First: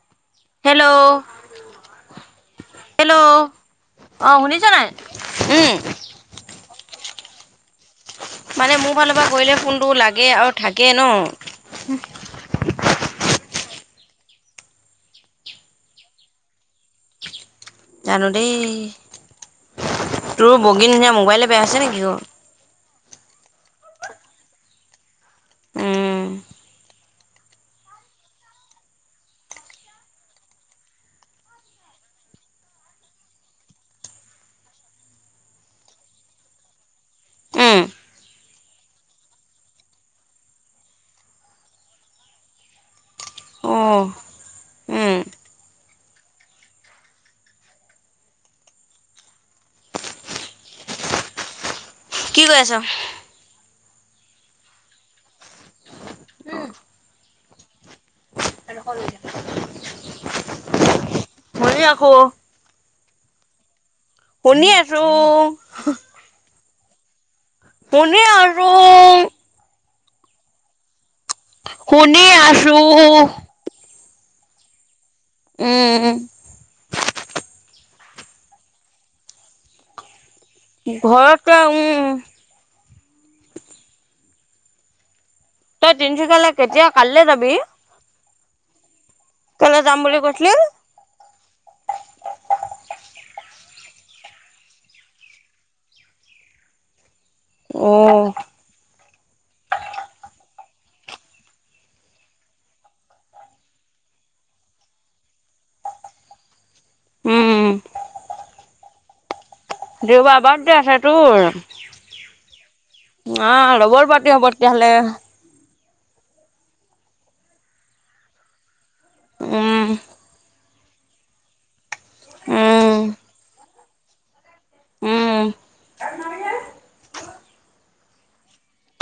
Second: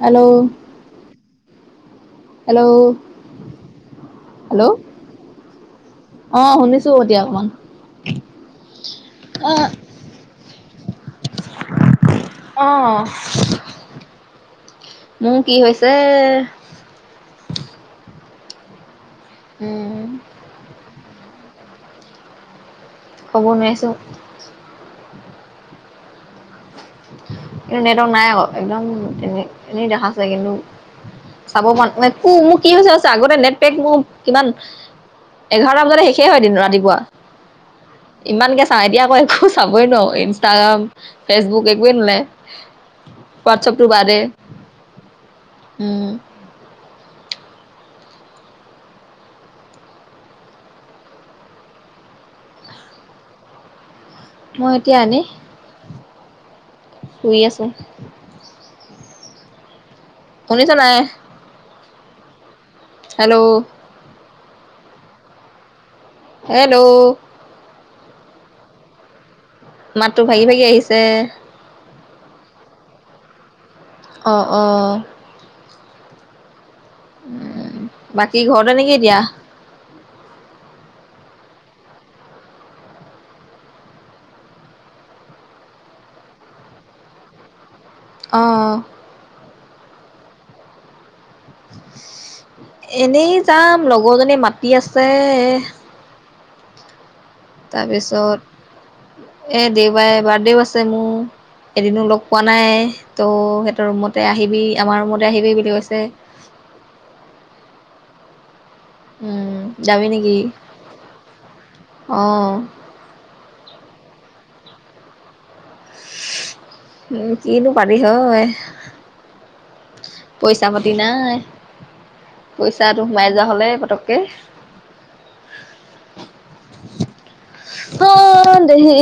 Hello. Hello. Hello অ', শুনিছ hello নাই উম। অ', শুনিছোঁ এতিয়া অকমান। মানে মোৰ ফালৰ পৰা অ কৰিলে ফোনটো লাগে আৰু থাকে ন। অহ মোৰ কি হৈছে। জানো দেই উম তোৰ বগী নিচিনা মোবাইলে বেয়া হৈছে নেকি অ'। ক'ব নোৱাৰিছোঁ। উম। কিন্তু নেটৱৰ্ক নাই অ', একদম তেনে এনেই দেখাইছে কিন্তু। চাব মন যাই পোক মোৰ কি হৈছে আগতে নেট পেক মোক কিমান এঘাৰটা বজাতে শেষেই হয় এদিন ৰাতিপুৱা। উম ইমানকে চাই এতিয়া আকৌ একো চাবই নোৱাৰো ইনষ্টাগ্ৰাম ফেচবুক একোৱেই নোলাই। হোৱাটছপ টো অ', বাদে উম, উম। কি কৰি আছ? মই এতিয়া এনে শুই আছোঁ। আৰু সৰু [unintelligible] শুনিছ নাই। মৰি ৰাখো। হেল্ল'। শুনি আছোঁ। হেল্ল'। শুনি আছোঁ মাতটো ভাগি ভাগি আহিছে। শুনি আছোঁ। অ', অ'। উম, উম। উ বাকী ঘৰতে নেকি এতিয়া। ঘৰতে উম। তই তিনিচুকীয়ালৈ কেতিয়া কাইলৈ যাবি? অহ। তালৈ যাম বুলি কৈছিলি। এনেই যাম লগৰজনী মাতি আছে অ তাৰপিছত [inaudible] এ দেওঁবাৰে বাৰ্থদে ও আছে মোৰ। এদিনো লগ পোৱা নাই তো সিহঁতৰ ৰুমতে আহিবি আমাৰ ৰুমতে আহিবি বুলি কৈছে। উম উম। যাবি নেকি? দেওবাৰ বাৰ্থদে আছে তোৰ? অ', অঁ, ডবল পাৰতি হ'ব তেতিয়াহ'লে। উ কিনো পাবি হয় উম, পইচা ছা পাতি নাই পইচাটো উম, সোমাই যোৱা হলে পতককে। উম। ত দেহি।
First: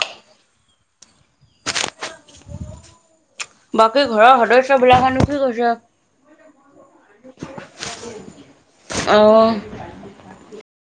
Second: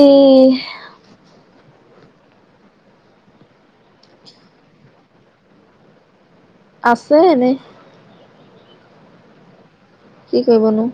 বাকী ঘৰৰ সদস্য বিলাক হেনো কি কৈছে? আছে এনেই। অঁ। কি কৰিবনো।